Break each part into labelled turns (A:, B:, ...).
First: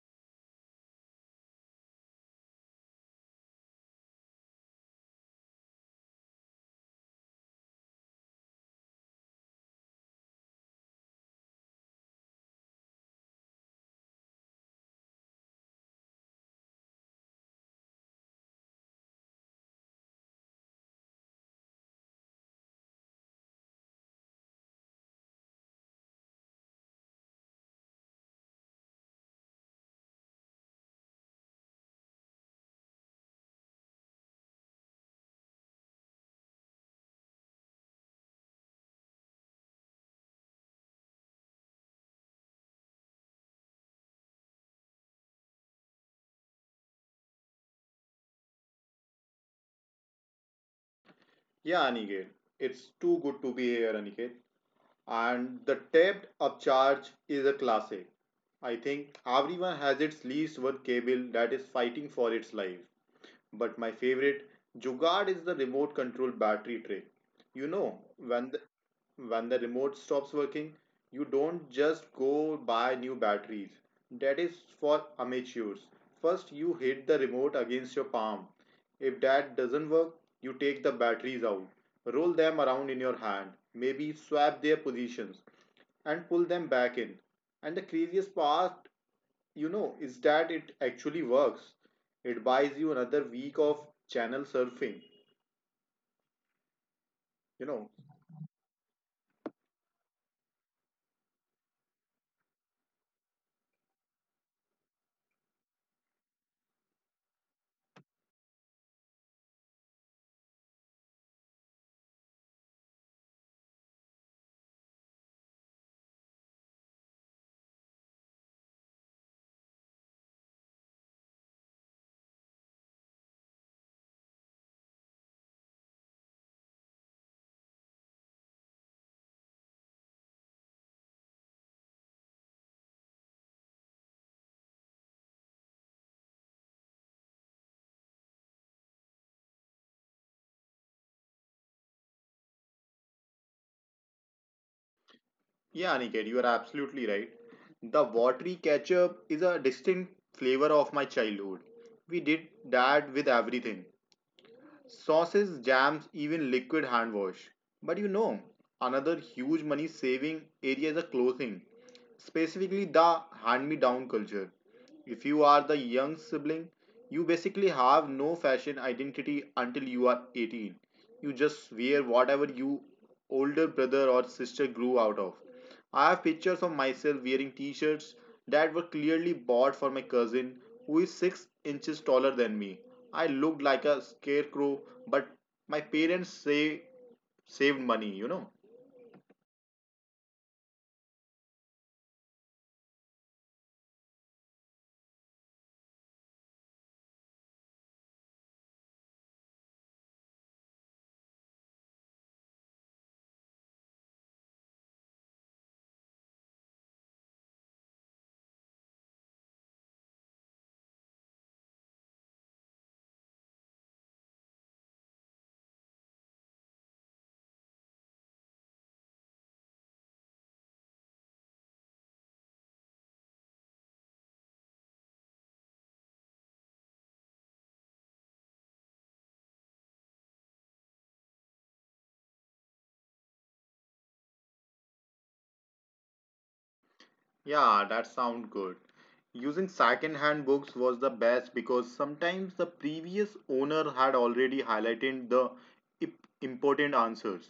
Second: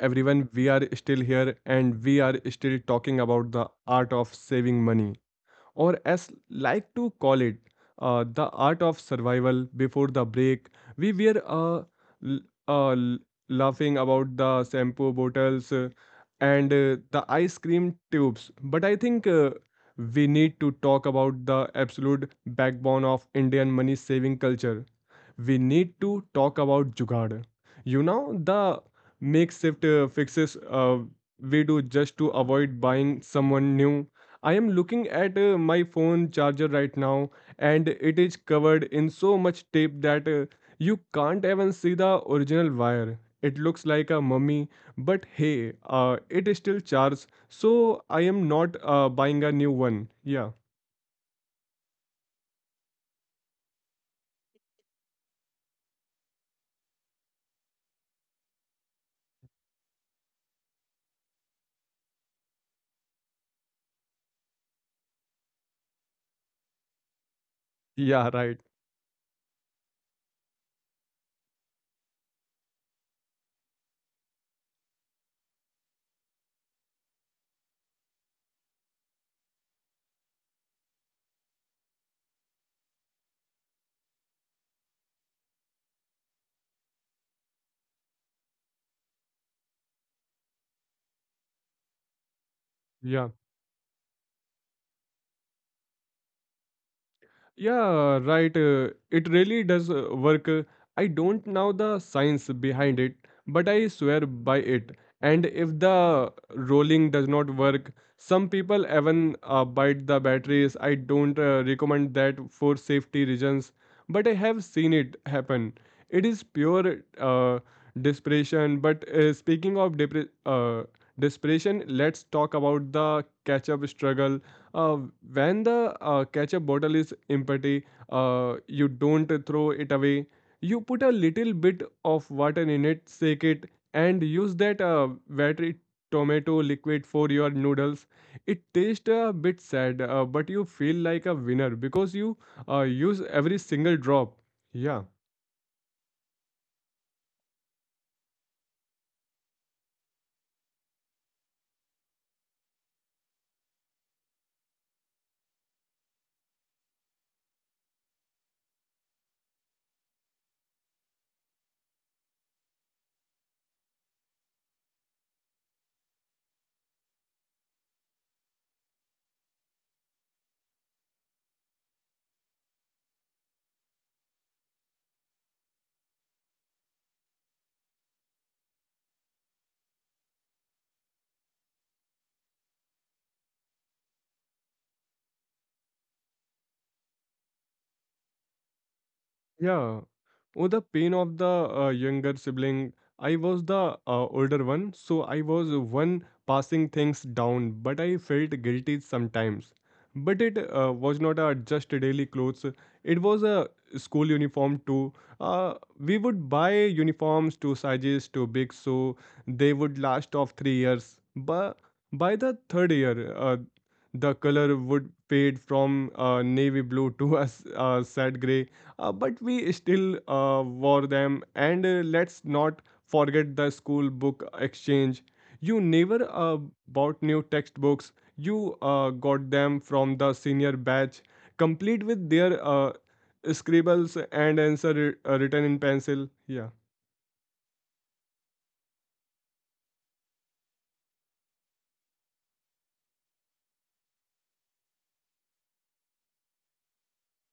A: everyone. We are still here and we are still talking about the art of saving money or as like to call it, the art of survival before the break. We were l- uh, l- laughing about the shampoo bottles and the ice cream tubes, but I think we need to talk about the absolute backbone of Indian money saving culture. We need to talk about jugaad. You know, the makeshift fixes we do just to avoid buying someone new. I am looking at my phone charger right now, and it is covered in so much tape that you can't even see the original wire. It looks like a mummy, but hey, it is still charged, so I am not buying a new one. Yeah,
B: Yeah, Aniket, it's too good to be here, Aniket. And the tapped up charge is a classic. I think everyone has its least one cable that is fighting for its life. But my favorite jugaad is the remote control battery tray. You know,
A: yeah, right.
B: when the, when the remote stops working, you don't just go buy new batteries. That is for amateurs. First, you hit the remote against your palm. If that doesn't work, you take the batteries out, roll them around in your hand, maybe swap their positions, and pull them back in. And the craziest part is that it actually works. It buys you
A: Yeah.
B: another week of channel surfing you
A: Yeah,
B: know
A: right. It really does work. I don't know the science behind it, but I swear by it. And if the rolling does not work, some people even bite the batteries. I don't recommend that for safety reasons, but I have seen it happen. It is pure desperation. But speaking of desperation, let's talk about the catch up struggle uh, when the ketchup bottle is empty, you don't throw it away. You put a little bit of water in it, shake it, and use that watery tomato liquid for your noodles. It tastes a bit sad, but you feel like a winner because you use every single drop. Yeah.
B: yeah, Aniket, you are absolutely right. The watery ketchup is a distinct flavor of my childhood. We did that with everything, sauces, jams, even liquid hand wash. But you know, another huge money saving area is a clothing, specifically the hand me down culture. If you are the young sibling, you basically have no fashion identity until you are 18. You just wear whatever you older brother or sister grew out of. I have pictures of myself wearing t-shirts that were clearly bought for my cousin who is 6 inches taller than me. I looked like a scarecrow, but my parents say saved money, you know.
A: Yeah. Oh, the pain of the younger sibling. I was the older one, so I was one passing things down, but I felt guilty sometimes. But it was not a just daily clothes. It was a school uniform too. We would buy uniforms to sizes too big, so they would last of 3 years. But by the third year, the color would fade from navy blue to a sad gray but we still wore them. And let's not forget the school book exchange. You never bought new textbooks, you got them from the senior batch, complete with their scribbles and answer written in pencil. Yeah,
B: Yeah, that sounds good. Using second-hand books was the best because sometimes the previous owner had already highlighted the important answers.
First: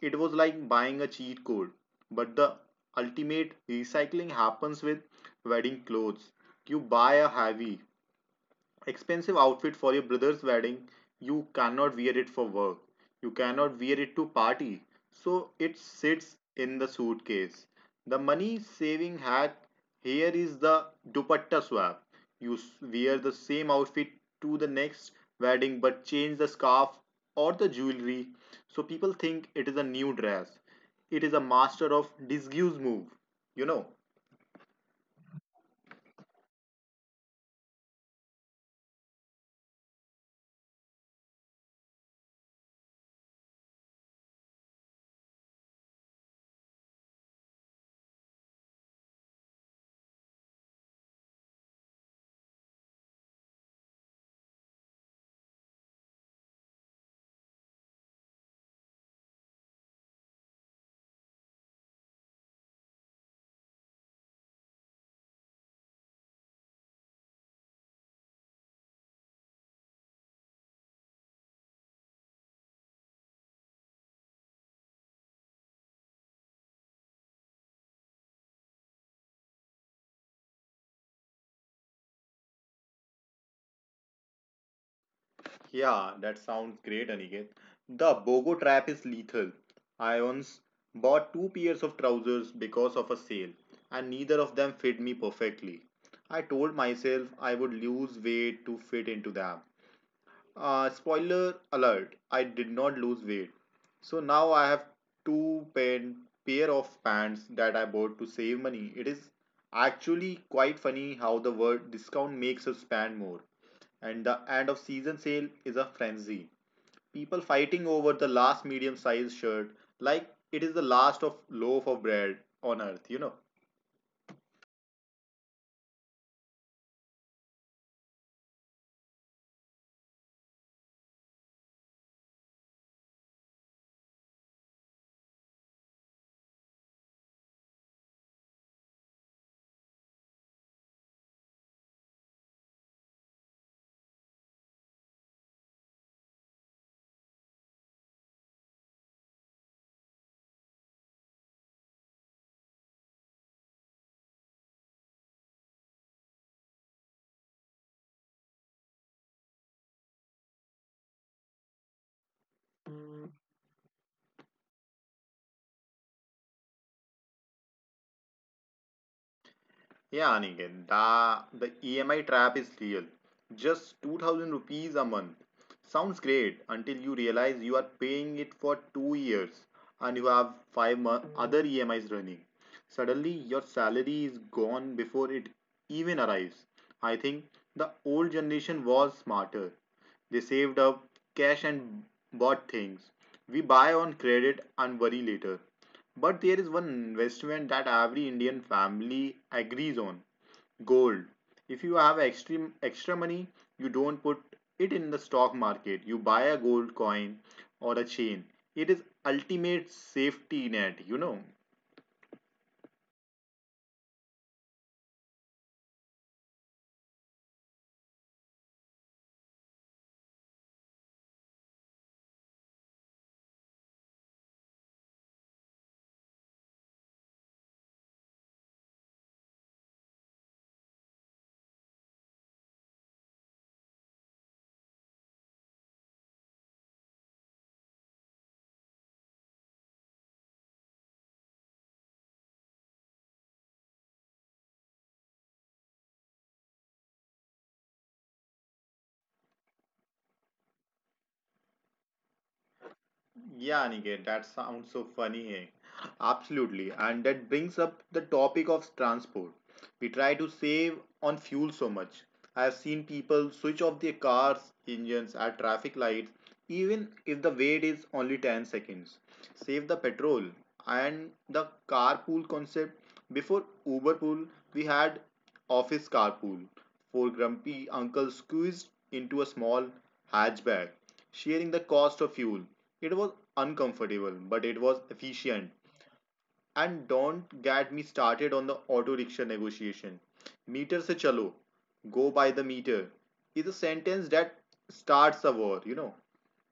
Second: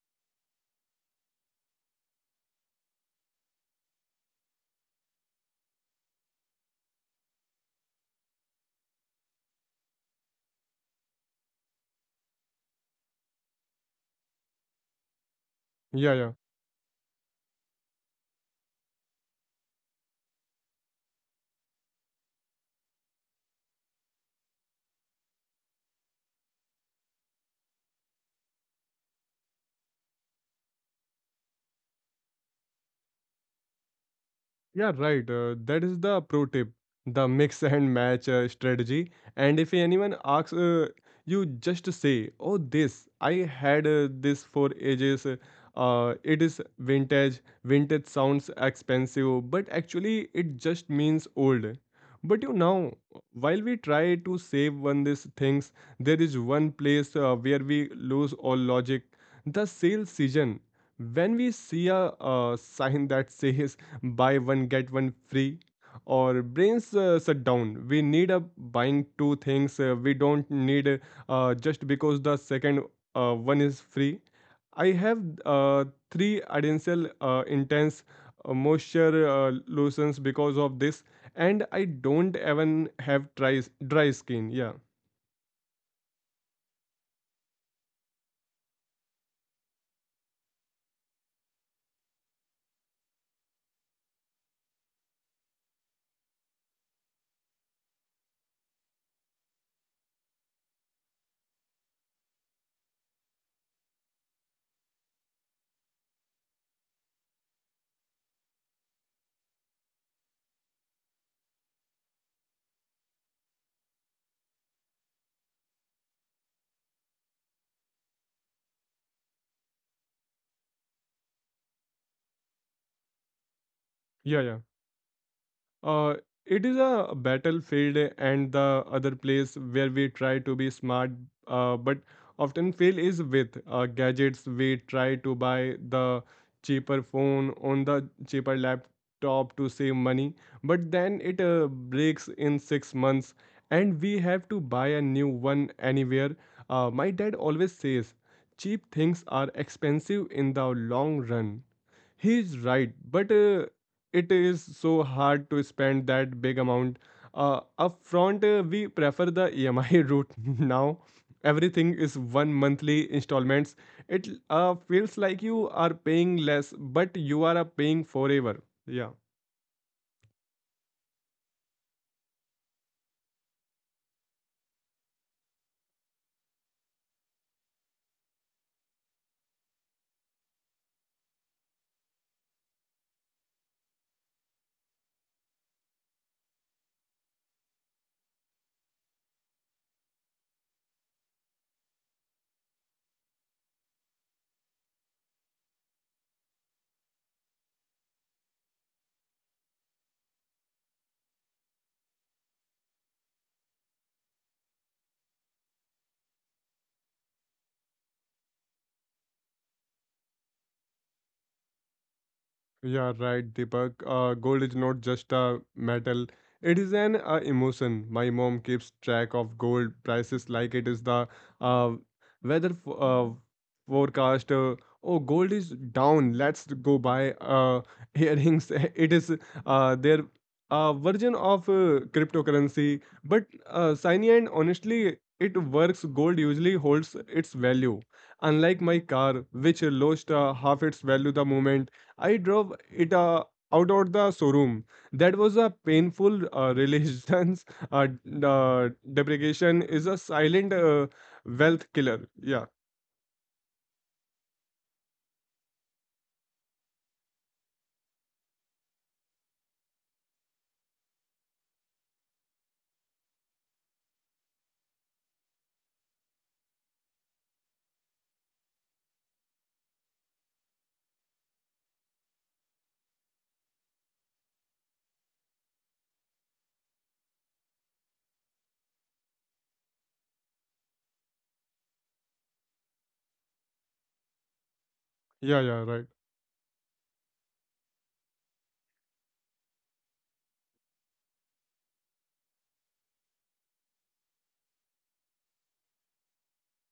B: It was like buying a cheat code, but the ultimate recycling happens with wedding clothes. You buy a heavy, expensive outfit for your brother's wedding. You cannot wear it for work, you cannot wear it to party, so it
A: yeah, yeah.
B: sits in the suitcase. The money saving hack here is the dupatta swap. You wear the same outfit to the next wedding but change the scarf or the jewelry, so people think it is a new dress. It is a master of disguise move, you know.
A: Yeah, right. That is the pro tip, the mix and match strategy. And if anyone asks, you just say, "Oh, this I had this for ages. It is vintage. Vintage sounds expensive, but actually it just means old." But you know, while we try to save one these things, there is one place where we lose all logic: the sale season. When we see a sign that says buy one get one free or brains shut down we need a buying two things we don't need just because the second one is free. I have uh, three additional intense moisture lotions because of this and I don't even have dry skin. Yeah,
B: Yeah, that sounds great, Aniket. The BOGO trap is lethal. I once bought two pairs of trousers because of a sale, and neither of them fit me perfectly. I told myself I would lose weight to fit into them. Spoiler alert, I did not lose weight. So now I have two pen, pair of pants that I bought to save money. It is actually quite funny how the word discount makes us spend more. And the end of season sale is a frenzy. People fighting over the last medium sized shirt like it is the last of loaf of bread on earth, you know.
A: yeah, yeah. Uh, it is a battlefield, and the other place where we try to be smart but often fail is with gadgets. We try to buy the cheaper phone on the cheaper laptop to save money, but then it breaks in 6 months and we have to buy a new one anywhere. My dad always says cheap things are expensive in the long run. He's right, but it is so hard to spend that big amount. Upfront, we prefer the EMI route now. Everything is one monthly installments. It feels like you are paying less, but you are paying forever. Yeah.
B: Yeah, Aniket, the EMI trap is real. Just 2000 rupees a month. Sounds great until you realize you are paying it for 2 years and you have other EMIs running. Suddenly, your salary is gone before it even arrives. I think the old generation was smarter. They saved up cash and bought things. We buy on credit and worry later. But there is one investment that every Indian family agrees on, gold. If you have extreme extra money, you don't put it in the stock market. You buy a gold coin or a chain. It is ultimate safety net, you know.
A: Yeah, right, Deepak. Gold is not just a metal, it is an emotion. My mom keeps track of gold prices like it is the uh, weather f forecast. Oh, gold is down. Let's go buy earrings. It is their version of cryptocurrency. But shiny and honestly, it works. Gold usually holds its value. Unlike my car, which lost half its value the moment I drove it out of the showroom. That was a painful relations. Uh, depreciation is a silent wealth killer. Yeah,
B: Yeah, Aniket, that sounds so funny. Hey? Absolutely. And that brings up the topic of transport. We try to save on fuel so much. I have seen people switch off their cars' engines at traffic lights, even if the wait is only 10 seconds. Save the petrol. And the carpool concept, before Uber pool, we had office carpool, four grumpy uncles squeezed into a small hatchback, sharing the cost of fuel. It was uncomfortable, but it was
A: yeah, yeah,
B: efficient.
A: right.
B: And don't get me started on the auto rickshaw negotiation. Meter se chalo, go by the meter, is a sentence that starts a war, you know.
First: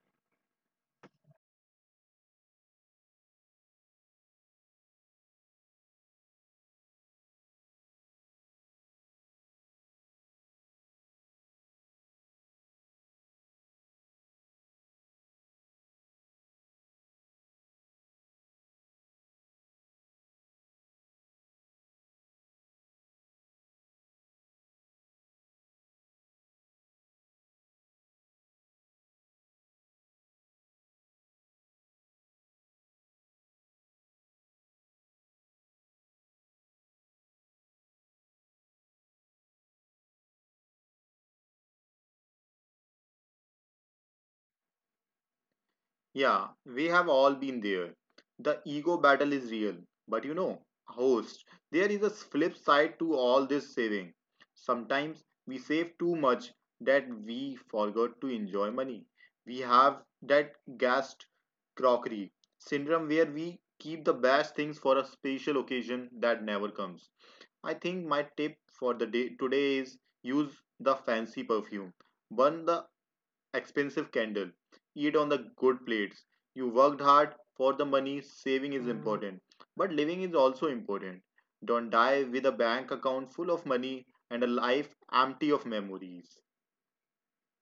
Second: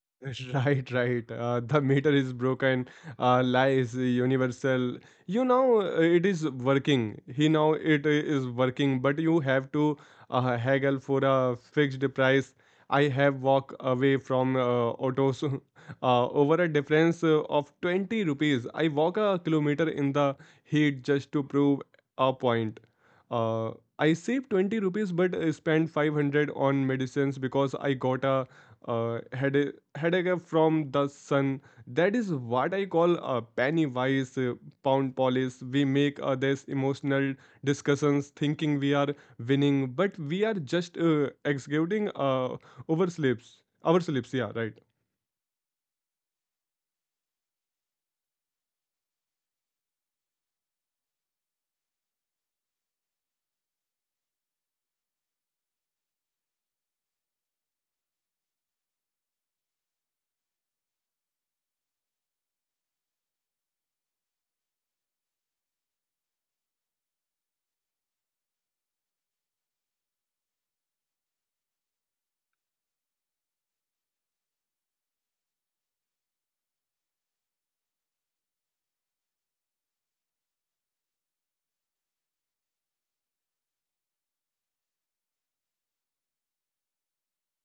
A: Right, right. The meter is broken. Lie is universal. You know it is working. He now it is working, but you have to haggle for a fixed price. I have walked away from autos over a difference of 20 rupees. I walk a kilometer in the heat just to prove a point. Uh, I saved 20 rupees but spent 500 on medicines because I got a headache from the sun. That is what I call a Pennywise pound polish. We make this emotional discussions thinking we are winning, but we are just executing oversleeps. Oversleeps, yeah, right.
B: Yeah, we have all been there. The ego battle is real. But you know, host, there is a flip side to all this saving. Sometimes we save too much that we forgot to enjoy money. We have that gassed crockery syndrome where we keep the best things for a special occasion that never comes. I think my tip for the day today is use the fancy perfume. Burn the expensive candle. Eat on the good plates. You worked hard for the money, saving is important. But living is also important. Don't die with a bank account full of money and a life empty of memories.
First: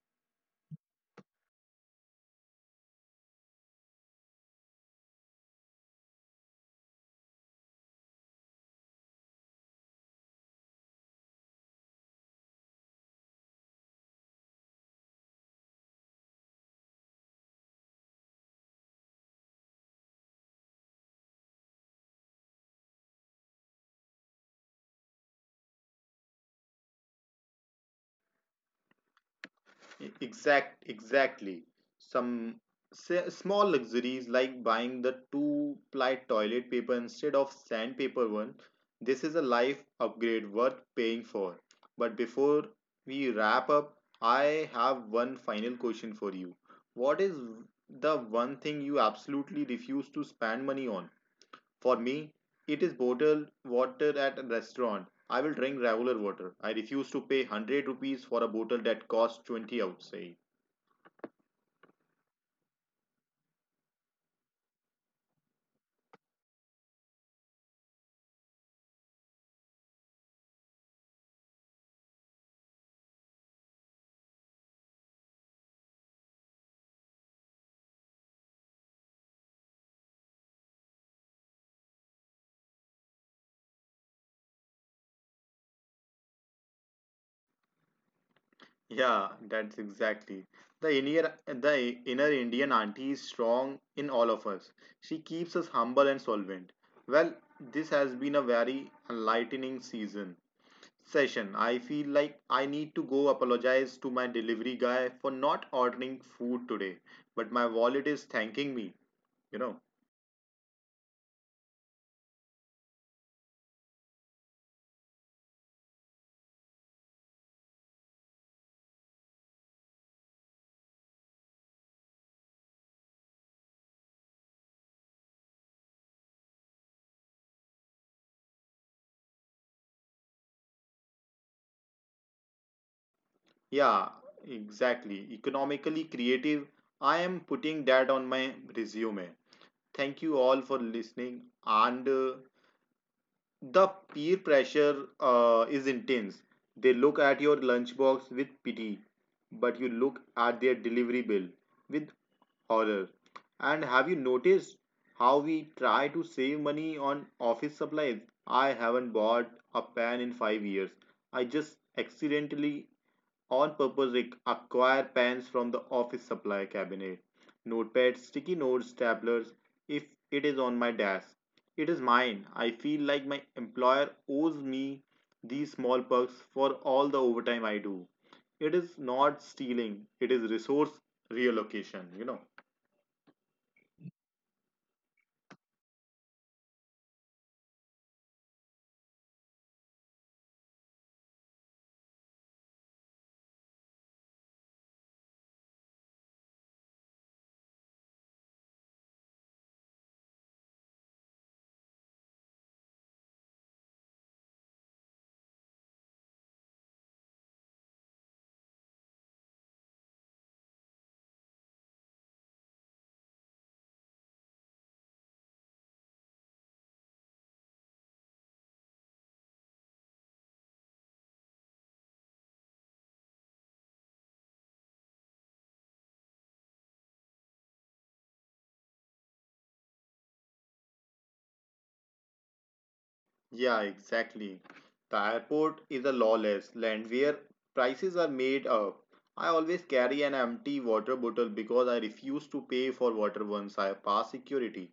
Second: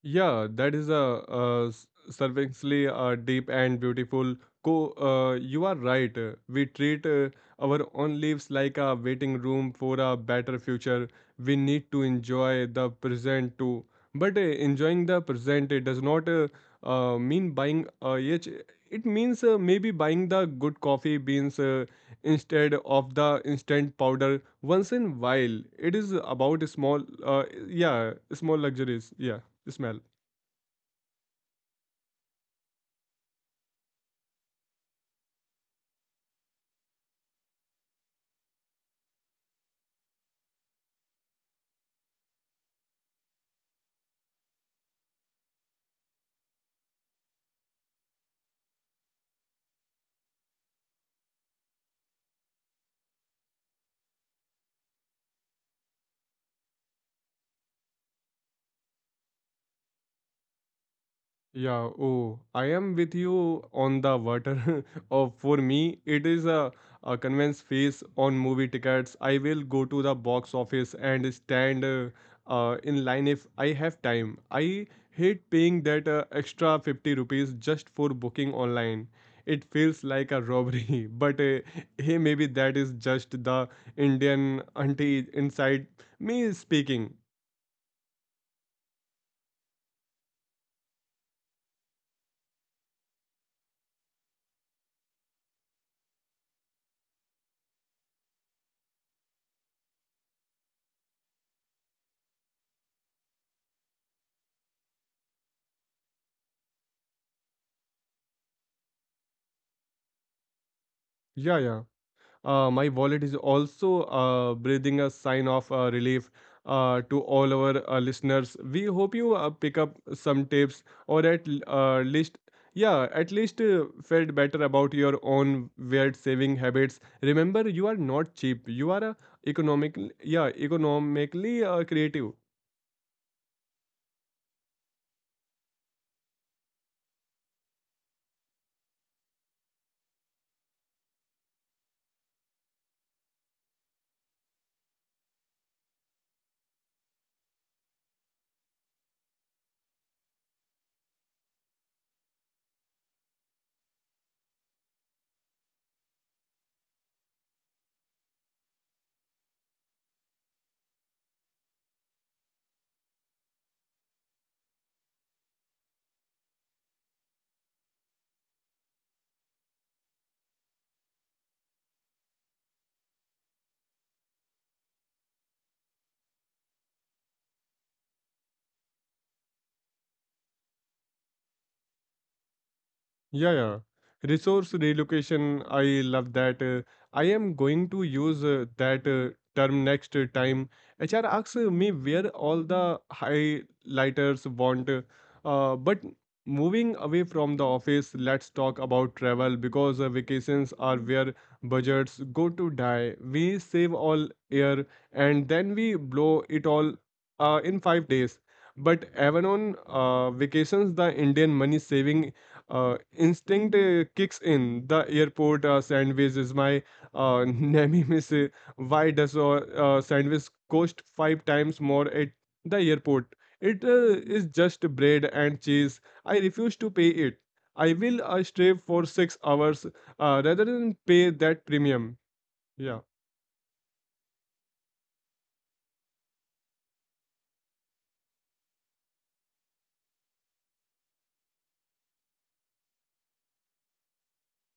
A: Yeah, that is a, surveyingly deep and beautiful. You are right. We treat our own lives like a waiting room for a better future. We need to enjoy the present too. But enjoying the present it does not mean buying each. It means maybe buying the good coffee beans instead of the instant powder once in while. It is about small, yeah, small luxuries. Yeah. Smell.
B: Exactly. Some small luxuries like buying the two-ply toilet paper instead of sandpaper one. This is a life upgrade worth paying for. But before we wrap up, I have one final question for you. What is the one thing you absolutely refuse to spend money on? For me, it is bottled water at a restaurant. I will drink regular water. I refuse to pay 100 rupees for a bottle that costs 20 outside.
A: Yeah, oh, I am with you on the water. Oh, for me, it is a convince face on movie tickets. I will go to the box office and stand in line if I have time. I hate paying that extra 50 rupees just for booking online. It feels like a robbery, but hey, maybe that is just the Indian auntie inside me speaking.
B: Yeah, that's exactly. The inner Indian auntie is strong in all of us. She keeps us humble and solvent. Well, this has been a very enlightening season session. I feel like I need to go apologize to my delivery guy for not ordering food today, but my wallet is thanking me, you know.
A: Yeah, yeah. My wallet is also breathing a sign of relief to all our listeners. We hope you pick up some tips or at least, yeah, at least felt better about your own weird saving habits. Remember, you are not cheap. You are a economic, yeah, economically creative.
B: Yeah, exactly. Economically creative. I am putting that on my resume. Thank you all for listening. And the peer pressure is intense. They look at your lunchbox with pity, but you look at their delivery bill with horror. And have you noticed how we try to save money on office supplies? I haven't bought a pen in 5 years. I just accidentally on purpose, acquire pens from the office supply cabinet, notepads, sticky notes, staplers. If it is on my desk, it is mine. I feel like my employer owes me these small perks for all the overtime I do. It is not stealing, it is resource reallocation, you know.
A: Yeah, yeah. Resource relocation, I love that. I am going to use that term next time. HR asks me where all the highlighters want. But moving away from the office, let's talk about travel because vacations are where budgets go to die. We save all year and then we blow it all in 5 days. But even on vacations, the Indian money saving instinct kicks in. The airport sandwich is my nemesis. Why does a sandwich cost five times more at the airport? It is just bread and cheese. I refuse to pay it. I will stay for 6 hours rather than pay that premium. Yeah,
B: Yeah, exactly. The airport is a lawless land where prices are made up. I always carry an empty water bottle because I refuse to pay for water once I pass security.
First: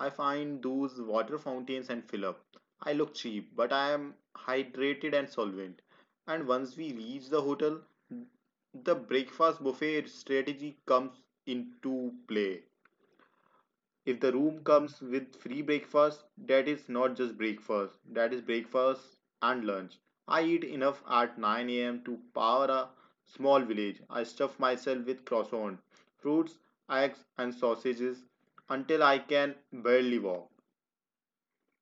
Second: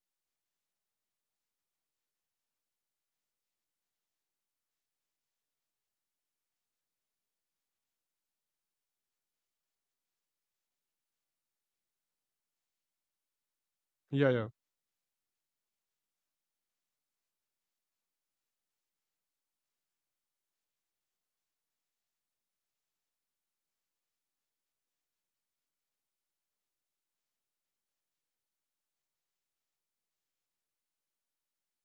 B: I find those water fountains and fill up. I look cheap, but I am hydrated and solvent. And once we reach the hotel, the breakfast buffet strategy comes into play. If
A: yeah,
B: the
A: yeah.
B: room comes with free breakfast, that is not just breakfast, that is breakfast and lunch. I eat enough at 9 a.m. to power a small village. I stuff myself with croissant, fruits, eggs, and sausages until I can barely walk.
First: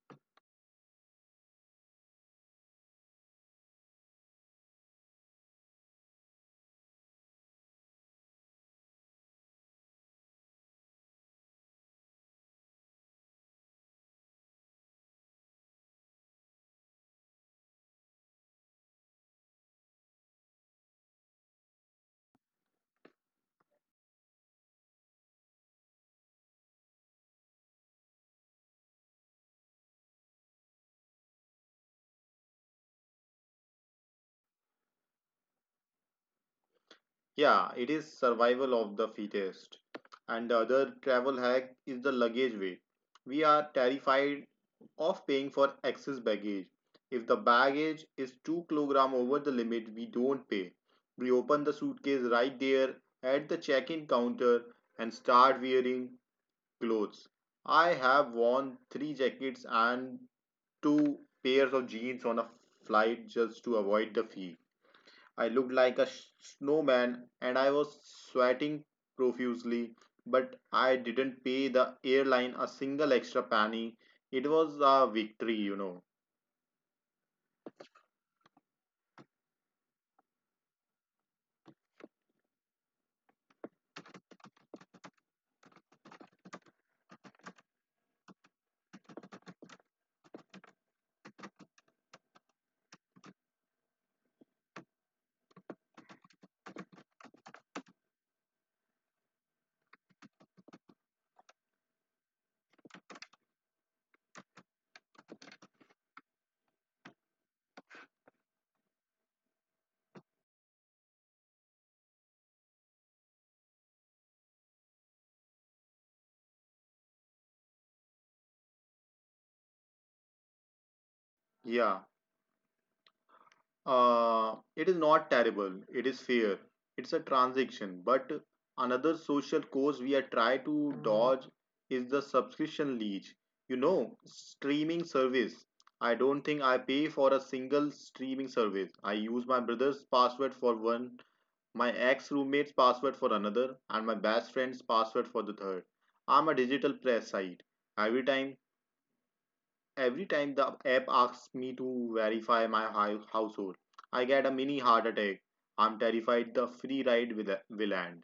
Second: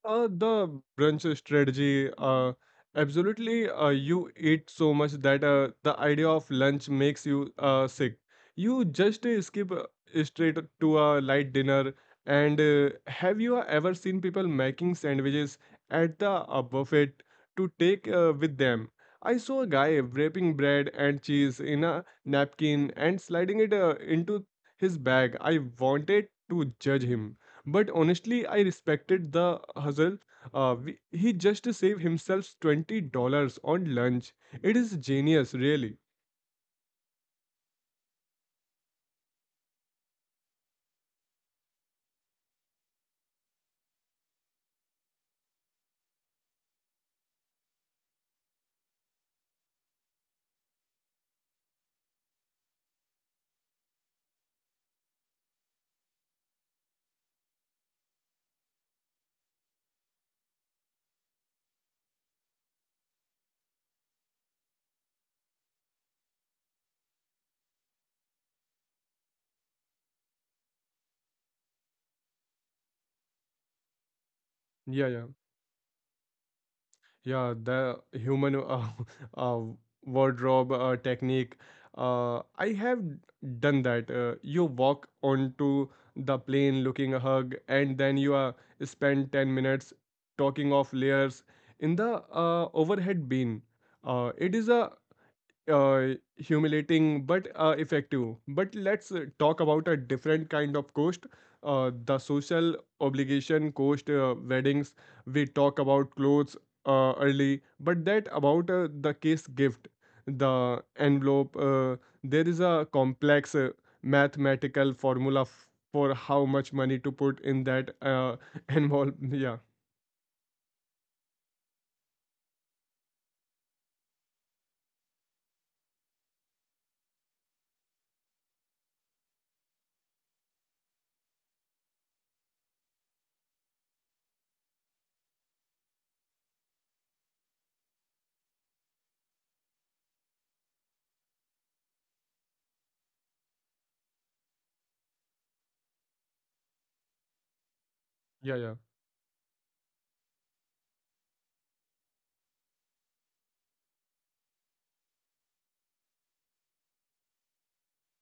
A: The brunch strategy, absolutely. You eat so much that the idea of lunch makes you sick. You just skip straight to a light dinner. And have you ever seen people making sandwiches at the buffet to take with them? I saw a guy wrapping bread and cheese in a napkin and sliding it into his bag. I wanted to judge him. But honestly, I respected the hustle. He just saved himself $20 on lunch. It is genius, really.
B: Yeah, it is survival of the fittest. And the other travel hack is the luggage weight. We are terrified of paying for excess baggage. If the baggage is 2 kg over the limit, we don't pay. We open the suitcase right there at the check-in counter and start wearing clothes. I have worn 3 jackets and 2 pairs of jeans on a flight just to avoid the fee. I looked like a snowman, and I was sweating profusely, but I didn't pay the airline a single extra penny. It was a
A: Yeah, yeah.
B: victory, you know.
A: Yeah, the human uh, wardrobe technique. I have done that. You walk onto the plane looking a hug, and then you spend 10 minutes talking of layers in the overhead bin. It is a humiliating but effective. But let's talk about a different kind of cost the social obligation cost, weddings. We talk about clothes early, but that about the kiss gift, the envelope. There is a complex mathematical formula for how much money to put in that envelope. Yeah,
B: Yeah. It is not terrible. It is fair. It's a transaction. But another social cause we are trying to dodge is the subscription leech. You know, streaming service. I don't think I pay for a single streaming service. I use my brother's password for one, my ex roommate's password for another, and my best friend's password for the third. I'm a digital press site. Every time,
A: yeah, yeah.
B: every time the app asks me to verify my household, I get a mini heart attack. I'm terrified the free ride will end.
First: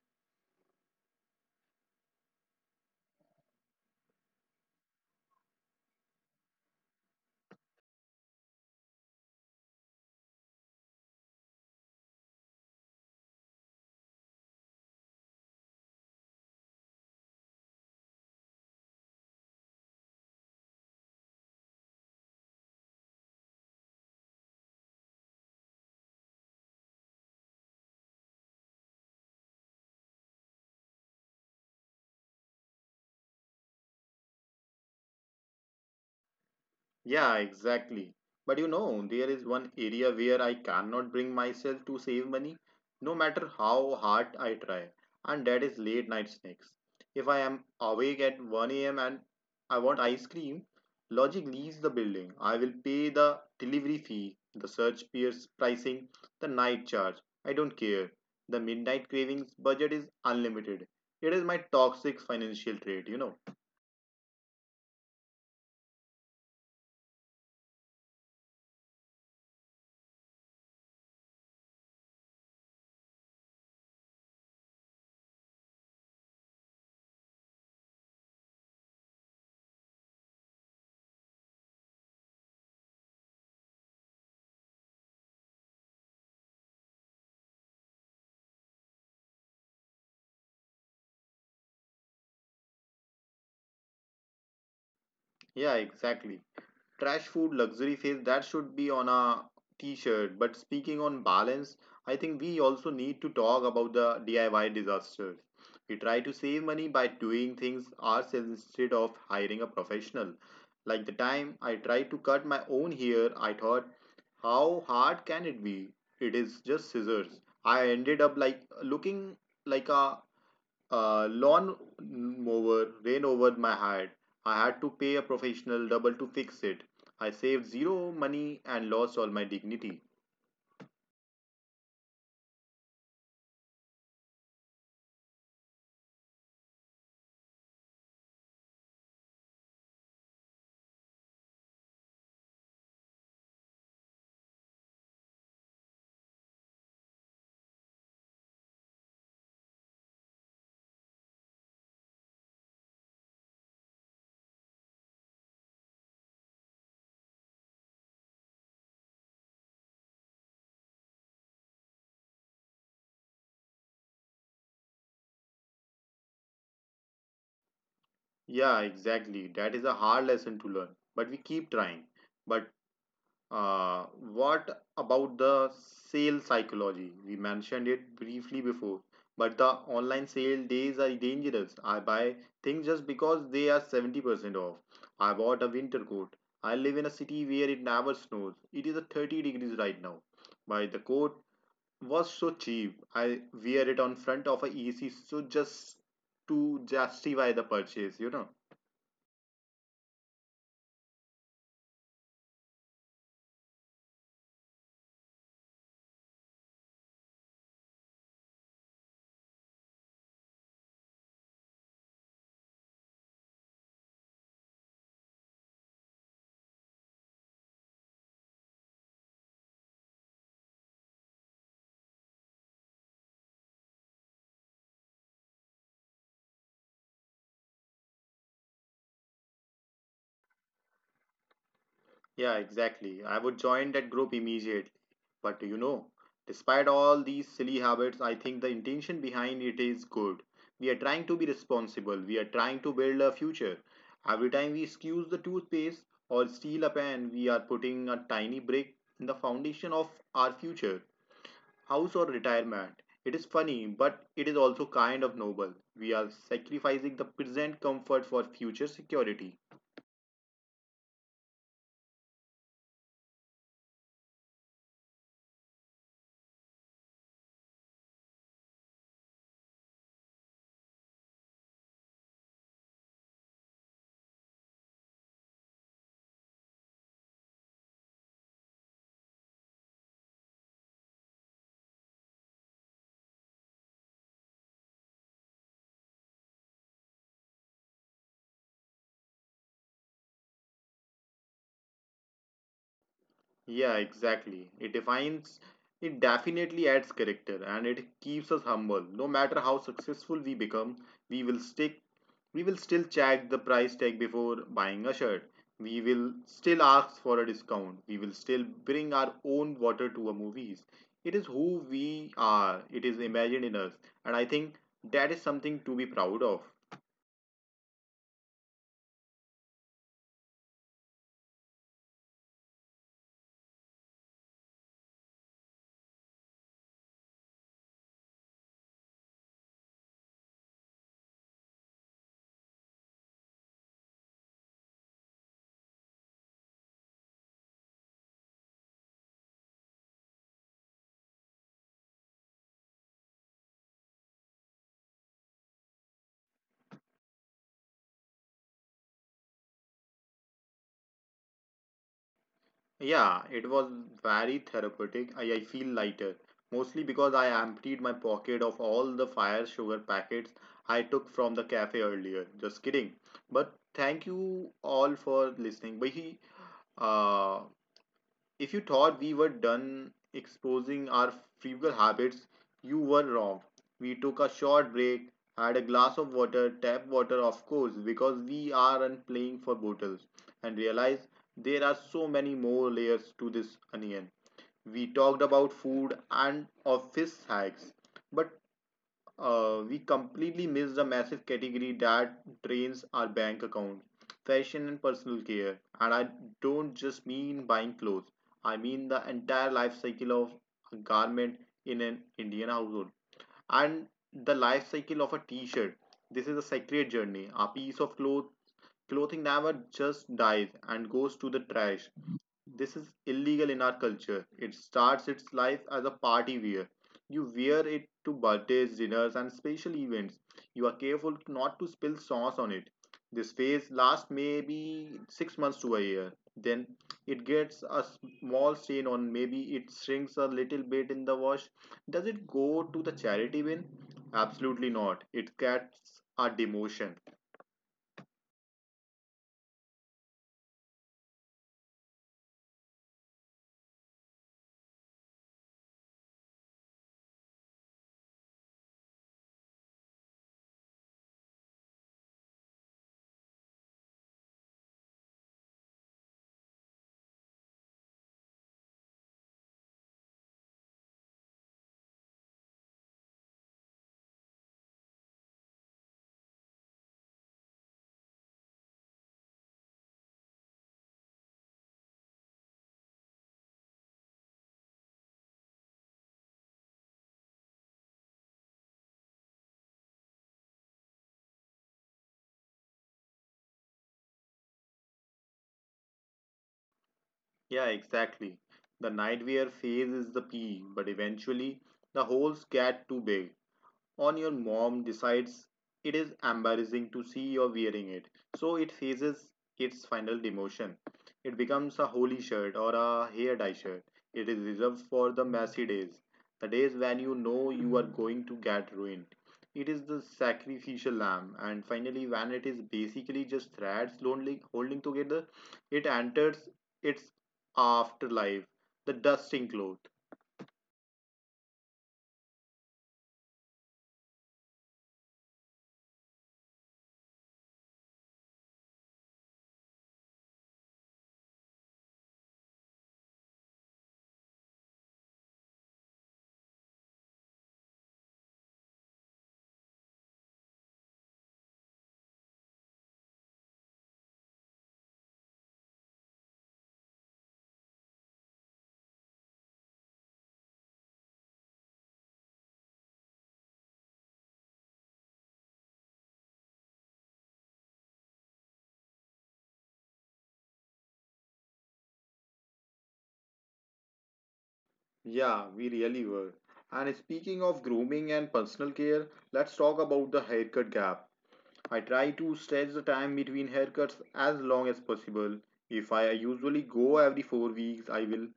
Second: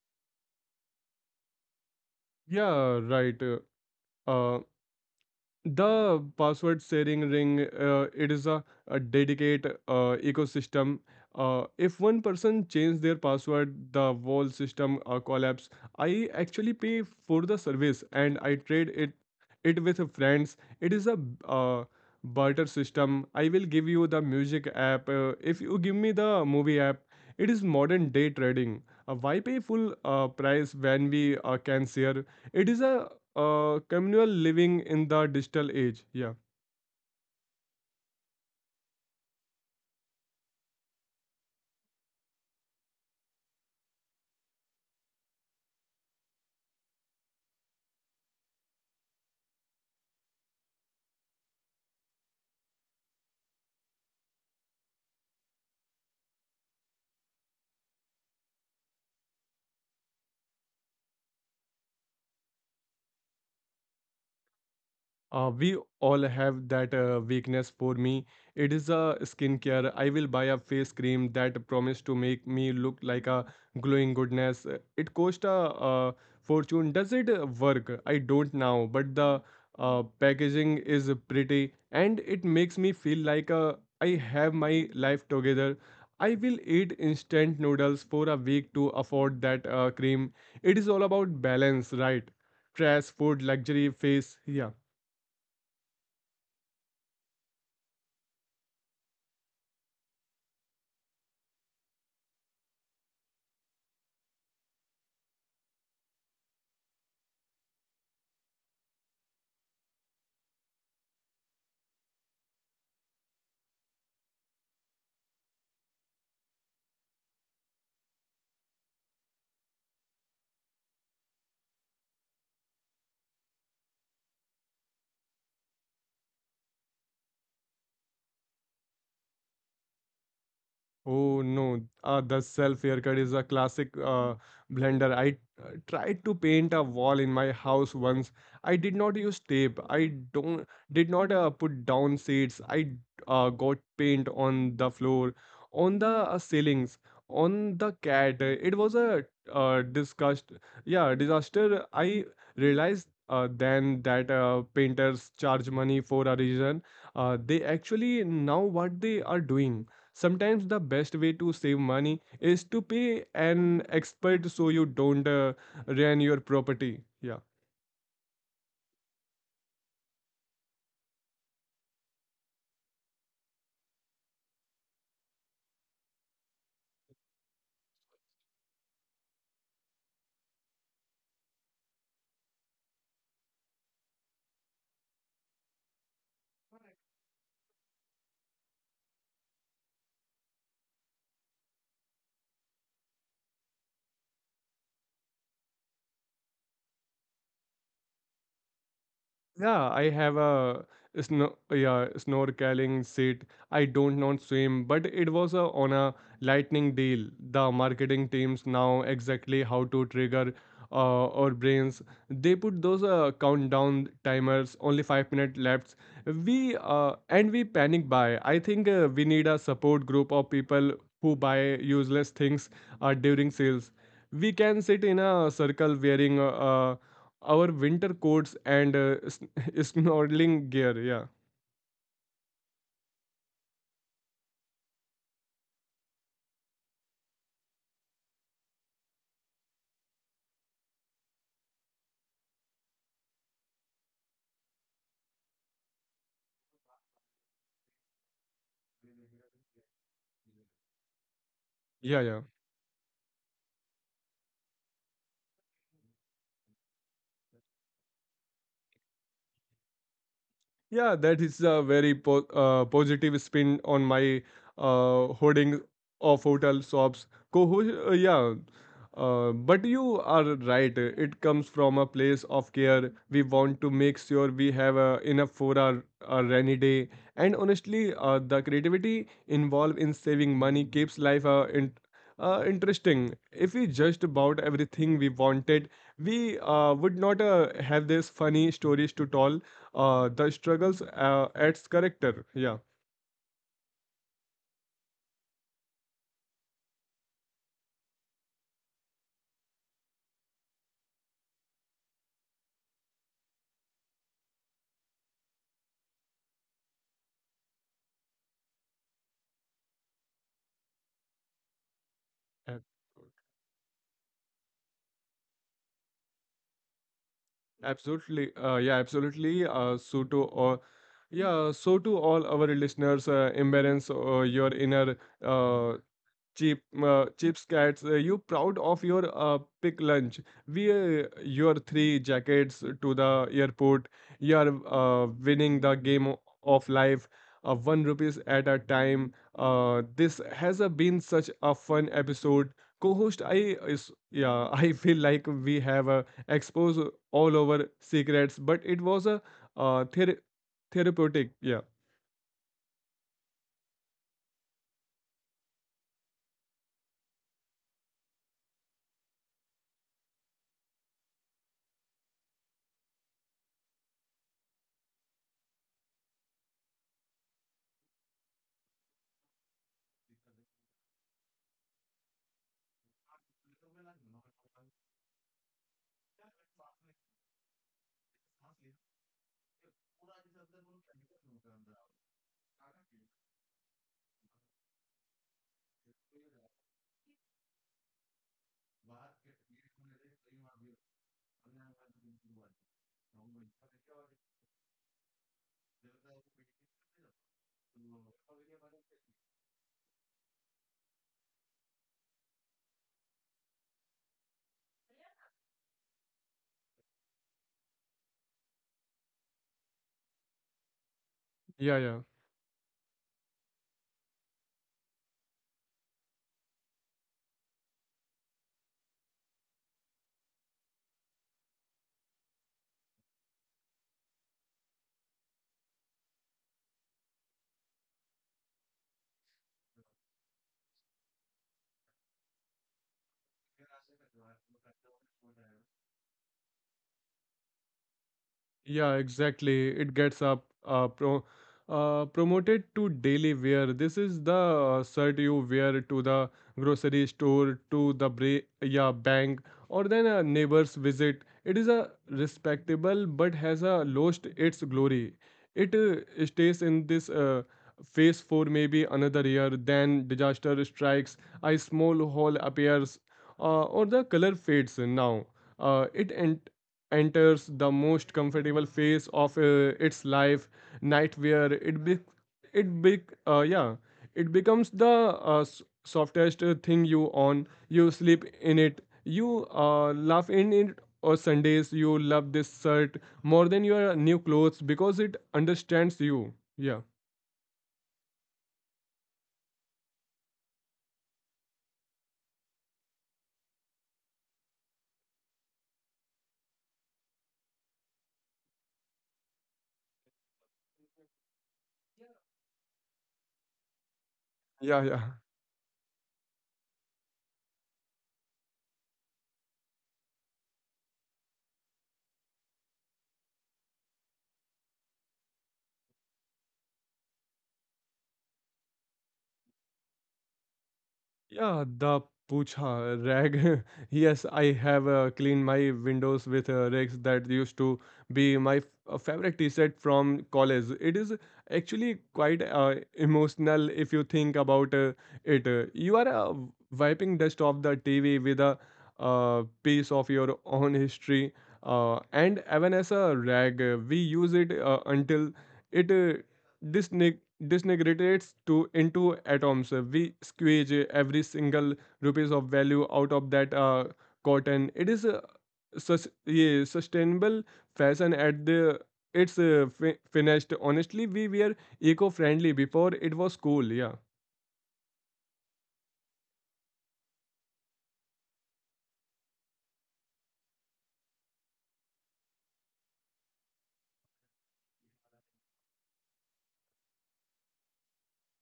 A: Yeah, right. Uh, The password sharing ring, it is a dedicate ecosystem. If one person change their password, the whole system collapse. I actually pay for the service and I trade it with friends. It is a uh, barter system. I will give you the music app if you give me the movie app. It is modern day trading. Why pay full price when we can share? It is a communal living in the digital age. Yeah.
B: Yeah, exactly. But you know, there is one area where I cannot bring myself to save money, no matter how hard I try, and that is late night snacks. If I am awake at 1 a.m. and I want ice cream, logic leaves the building. I will pay the delivery fee, the search peers pricing, the night charge. I don't care. The midnight cravings budget is unlimited. It is my toxic financial trait, you know.
A: We all have that weakness for me. It is a skincare. I will buy a face cream that promise to make me look like a glowing goodness. It cost a uh, fortune. Does it work? I don't know, but the packaging is pretty and it makes me feel like I have my life together. I will eat instant noodles for a week to afford that cream. It is all about balance, right? Trash, food, luxury, face. Yeah.
B: Yeah, exactly. Trash food luxury phase, that should be on a t-shirt. But speaking on balance, I think we also need to talk about the DIY disasters. We try to save money by doing things ourselves instead of hiring a professional, like the time I tried to cut my own hair. I thought, how hard can it be? It is just scissors. I ended up like looking like a lawn mower ran over my head. I had to pay a professional double to fix it. I saved zero money and lost all my dignity.
A: Oh no, the self haircut is a classic blender. I tried to paint a wall in my house once. I did not use tape. I don't did not put down seats. I got paint on the floor, on the ceilings, on the cat. It was a disgust. Yeah, disaster. I realized then that painters charge money for a reason. They actually know what they are doing. Sometimes the best way to save money is to pay an expert so you don't ruin your property. Yeah.
B: Yeah, exactly. That is a hard lesson to learn, but we keep trying. But Uh, what about the sale psychology? We mentioned it briefly before, but the online sale days are dangerous. I buy things just because they are 70% off. I bought a winter coat. I live in a city where it never snows. It is a 30 degrees right now. But the coat was so cheap. I wear it on front of a AC so just to justify the purchase, you know.
A: Yeah, I have a snow yeah snorkeling seat. I don't know swim, but it was a, on a lightning deal. The marketing teams now exactly how to trigger our brains. They put those countdown timers, only 5 minute left. We and we panic buy. I think we need a support group of people who buy useless things during sales. We can sit in a circle wearing a, our winter coats and snorkeling gear. Yeah.
B: Yeah, exactly. I would join that group immediately. But you know, despite all these silly habits, I think the intention behind it is good. We are trying to be responsible. We are trying to build a future. Every time we excuse the toothpaste or steal a pen, we are putting a tiny brick in the foundation of our future,
A: Yeah,
B: house or
A: yeah.
B: retirement. It is funny, but it is also kind of noble. We are sacrificing the present comfort for future security.
A: Yeah, that is a very positive spin on my hoarding of hotel shops. Co- uh, yeah, but you are right. It comes from a place of care. We want to make sure we have enough for our rainy day. And honestly, the creativity involved in saving money keeps life interesting. If we just bought everything we wanted, we would not have these funny stories to tell the struggles adds character. Yeah,
B: Yeah, exactly. It definitely adds character and it keeps us humble. No matter how successful we become, we will stick, we will still check the price tag before buying a shirt. We will still ask for a discount. We will still bring our own water to a movies. It is who we are.
A: ab-
B: It is imagined in us. And I think that is something to be proud of.
A: Absolutely. Yeah, absolutely. So to all our listeners, embrace your inner uh, cheap, chips cats, you proud of your pick lunch? Wear your 3 jackets to the airport. You are winning the game of life, one rupees at a time. This has been such a fun episode. Co-host, I is yeah, I feel like we have exposed all our secrets, but it was a uh, ther therapeutic. Yeah,
B: Yeah, it was very therapeutic. I feel lighter, mostly because I emptied my pocket of all the fire sugar packets I took from the cafe earlier. Just kidding. But thank you all for listening. But uh, if you thought we were done exposing our frugal habits, you were wrong. We took a short break, had a glass of water, tap water, of course, because we aren't playing for bottles, and realized there are so many more layers to this onion. We talked about food and office hacks, but we completely miss the massive category that drains our bank account, fashion and personal care. And I don't just mean buying clothes. I mean the entire life cycle of a garment in an Indian household, and the life cycle of a t-shirt. This is a sacred journey. A piece of clothing never just dies and goes to the
A: yeah,
B: trash.
A: yeah.
B: This is illegal in our culture. It starts its life as a party wear. You wear it to birthdays, dinners, and special events. You are careful not to spill sauce on it. This phase lasts maybe 6 months to a year. Then it gets a small stain on, maybe it shrinks a little bit in the wash. Does it go to the charity bin? Absolutely not. It gets a demotion.
A: Yeah, exactly. It gets up pro promoted to daily wear. This is the shirt you wear to the grocery store, to the bank, or then a neighbor's visit. It is a respectable but has a lost its glory. It stays in this phase for maybe another year. Then disaster strikes, a small hole appears, or the color fades. Now, it en enters the most comfortable phase of its life night where it be yeah it becomes the softest thing you own. You sleep in it, you laugh in it or Sundays. You love this shirt more than your new clothes because it understands you. Yeah,
B: Yeah, exactly. The nightwear phase is the P, but eventually the holes get too big on your mom decides it is embarrassing to see you wearing it. So it faces its final demotion. It becomes a holy shirt or a hair dye shirt. It is
A: yeah,
B: reserved
A: yeah.
B: for the messy days, the days when you know you are going to get ruined. It is the sacrificial lamb, and finally, when it is basically just threads lonely, holding together, it enters its afterlife, the dusting cloth.
A: Yeah, the pucha rag. Yes, I have cleaned my windows with rags that used to be my favorite t-shirt from college. It is actually quite emotional if you think about it. You are wiping dust off the TV with a piece of your own history. And even as a rag, we use it until it this neg- disintegrates to into atoms. We squeeze every single rupees of value out of that cotton. It is a sustainable fashion at the finished. Honestly, we were eco-friendly before it was cool. Yeah,
B: Yeah, we really were. And speaking of grooming and personal care, let's talk about the haircut gap. I try to stretch the time between haircuts as long as possible. If I usually go every 4 weeks, I will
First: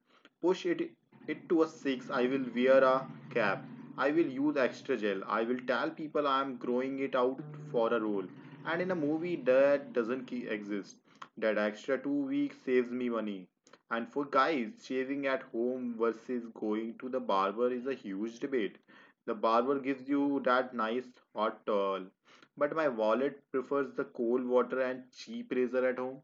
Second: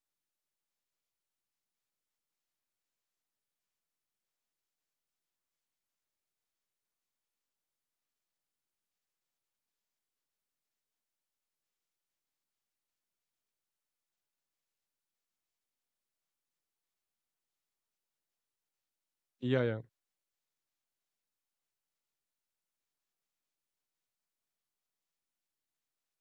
B: push it to a 6. I will wear a cap. I will use extra gel. I will tell people I am growing it out for a role. And in a movie that doesn't exist, that extra 2 weeks saves me money. And for guys, shaving at home versus going to the barber is a huge debate. The
A: yeah,
B: barber
A: yeah.
B: gives you that nice hot towel, but my wallet prefers the cold water and cheap razor at home.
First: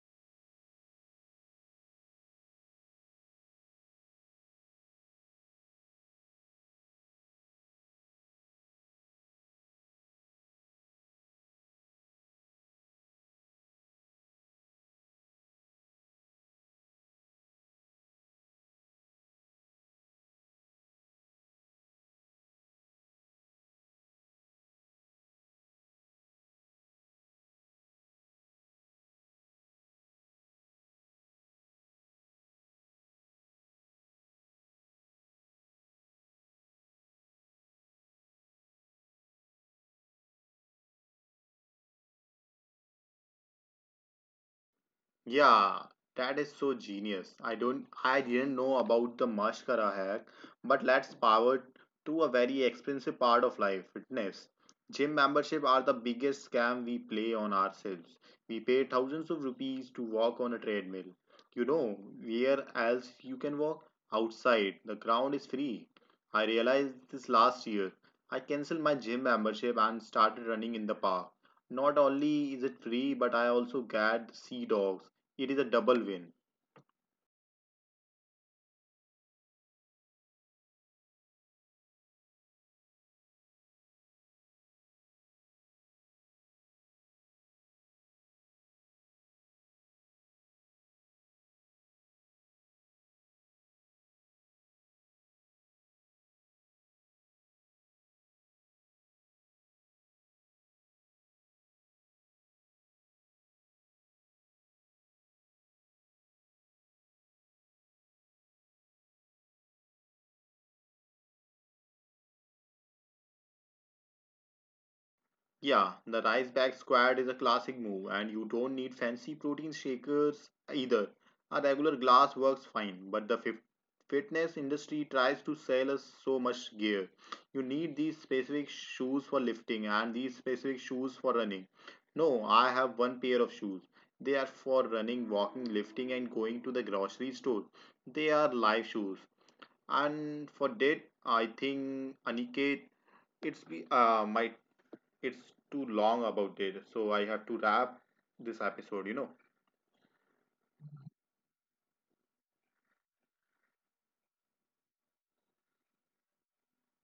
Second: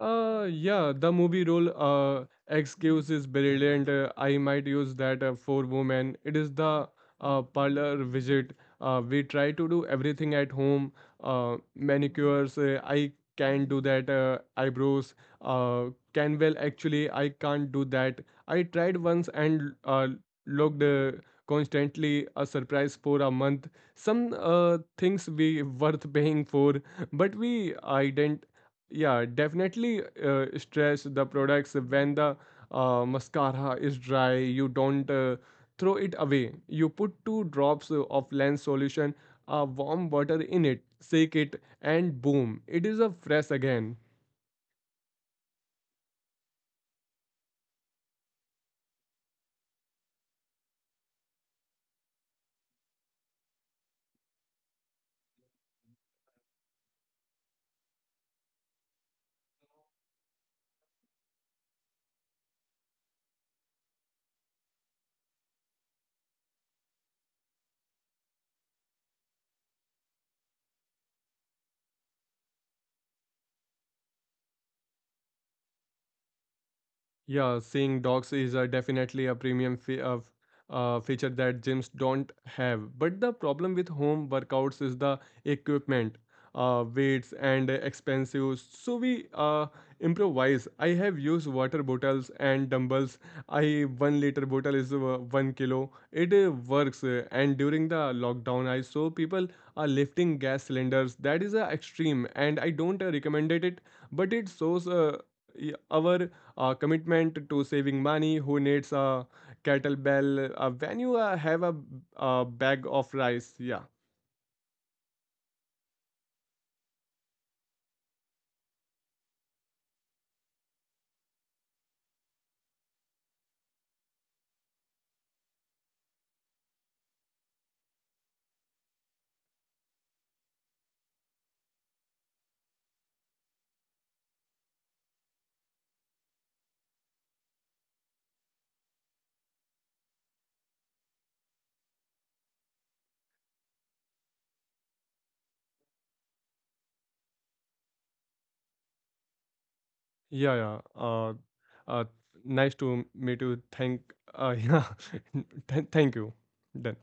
A: Yeah, the movie role excuse is brilliant. I might use that for women. It is the parlor visit. We try to do everything at home. Manicures, I can do that. Eyebrows, uh, can well actually, I can't do that. I tried once and looked constantly a surprise for a month. Some things we worth paying for, but we I didn't yeah, definitely stress the products when the mascara is dry. You don't throw it away. You put two drops of lens solution, warm water in it, shake it, and boom, it is a fresh again.
B: Yeah, that is so genius. I didn't know about the mascara hack, but let's power to a very expensive part of life, fitness. Gym membership are the biggest scam we play on ourselves. We pay thousands of rupees to walk on a treadmill. You know, where else you can walk? Outside. The ground is free. I realized this last year. I canceled my gym membership and started running in the park. Not only is it free, but I also get sea dogs. It is a double win.
A: Yeah, seeing dogs is definitely a premium fee of feature that gyms don't have. But the problem with home workouts is the equipment, weights, and expensive. So we improvise. I have used water bottles and dumbbells. I 1 liter bottle is 1 kilo. It works. And during the lockdown, I saw people are lifting gas cylinders. That is extreme, and I don't recommend it. But it shows y- our a commitment to saving money. Who needs a kettlebell when you have a bag of rice? Yeah,
B: Yeah, the rice bag squat is a classic move, and you don't need fancy protein shakers either. A regular glass works fine, but the fitness industry tries to sell us so much gear. You need these specific shoes for lifting and these specific shoes for running. No, I have one pair of shoes. They are for running, walking, lifting, and going to the grocery store. They are life shoes. And for that, I think Aniket, it's be might it's too long about data, so I have to wrap this episode, you know.
A: yeah, yeah. Uh, Nice to meet you. Thank yeah thank you. Done.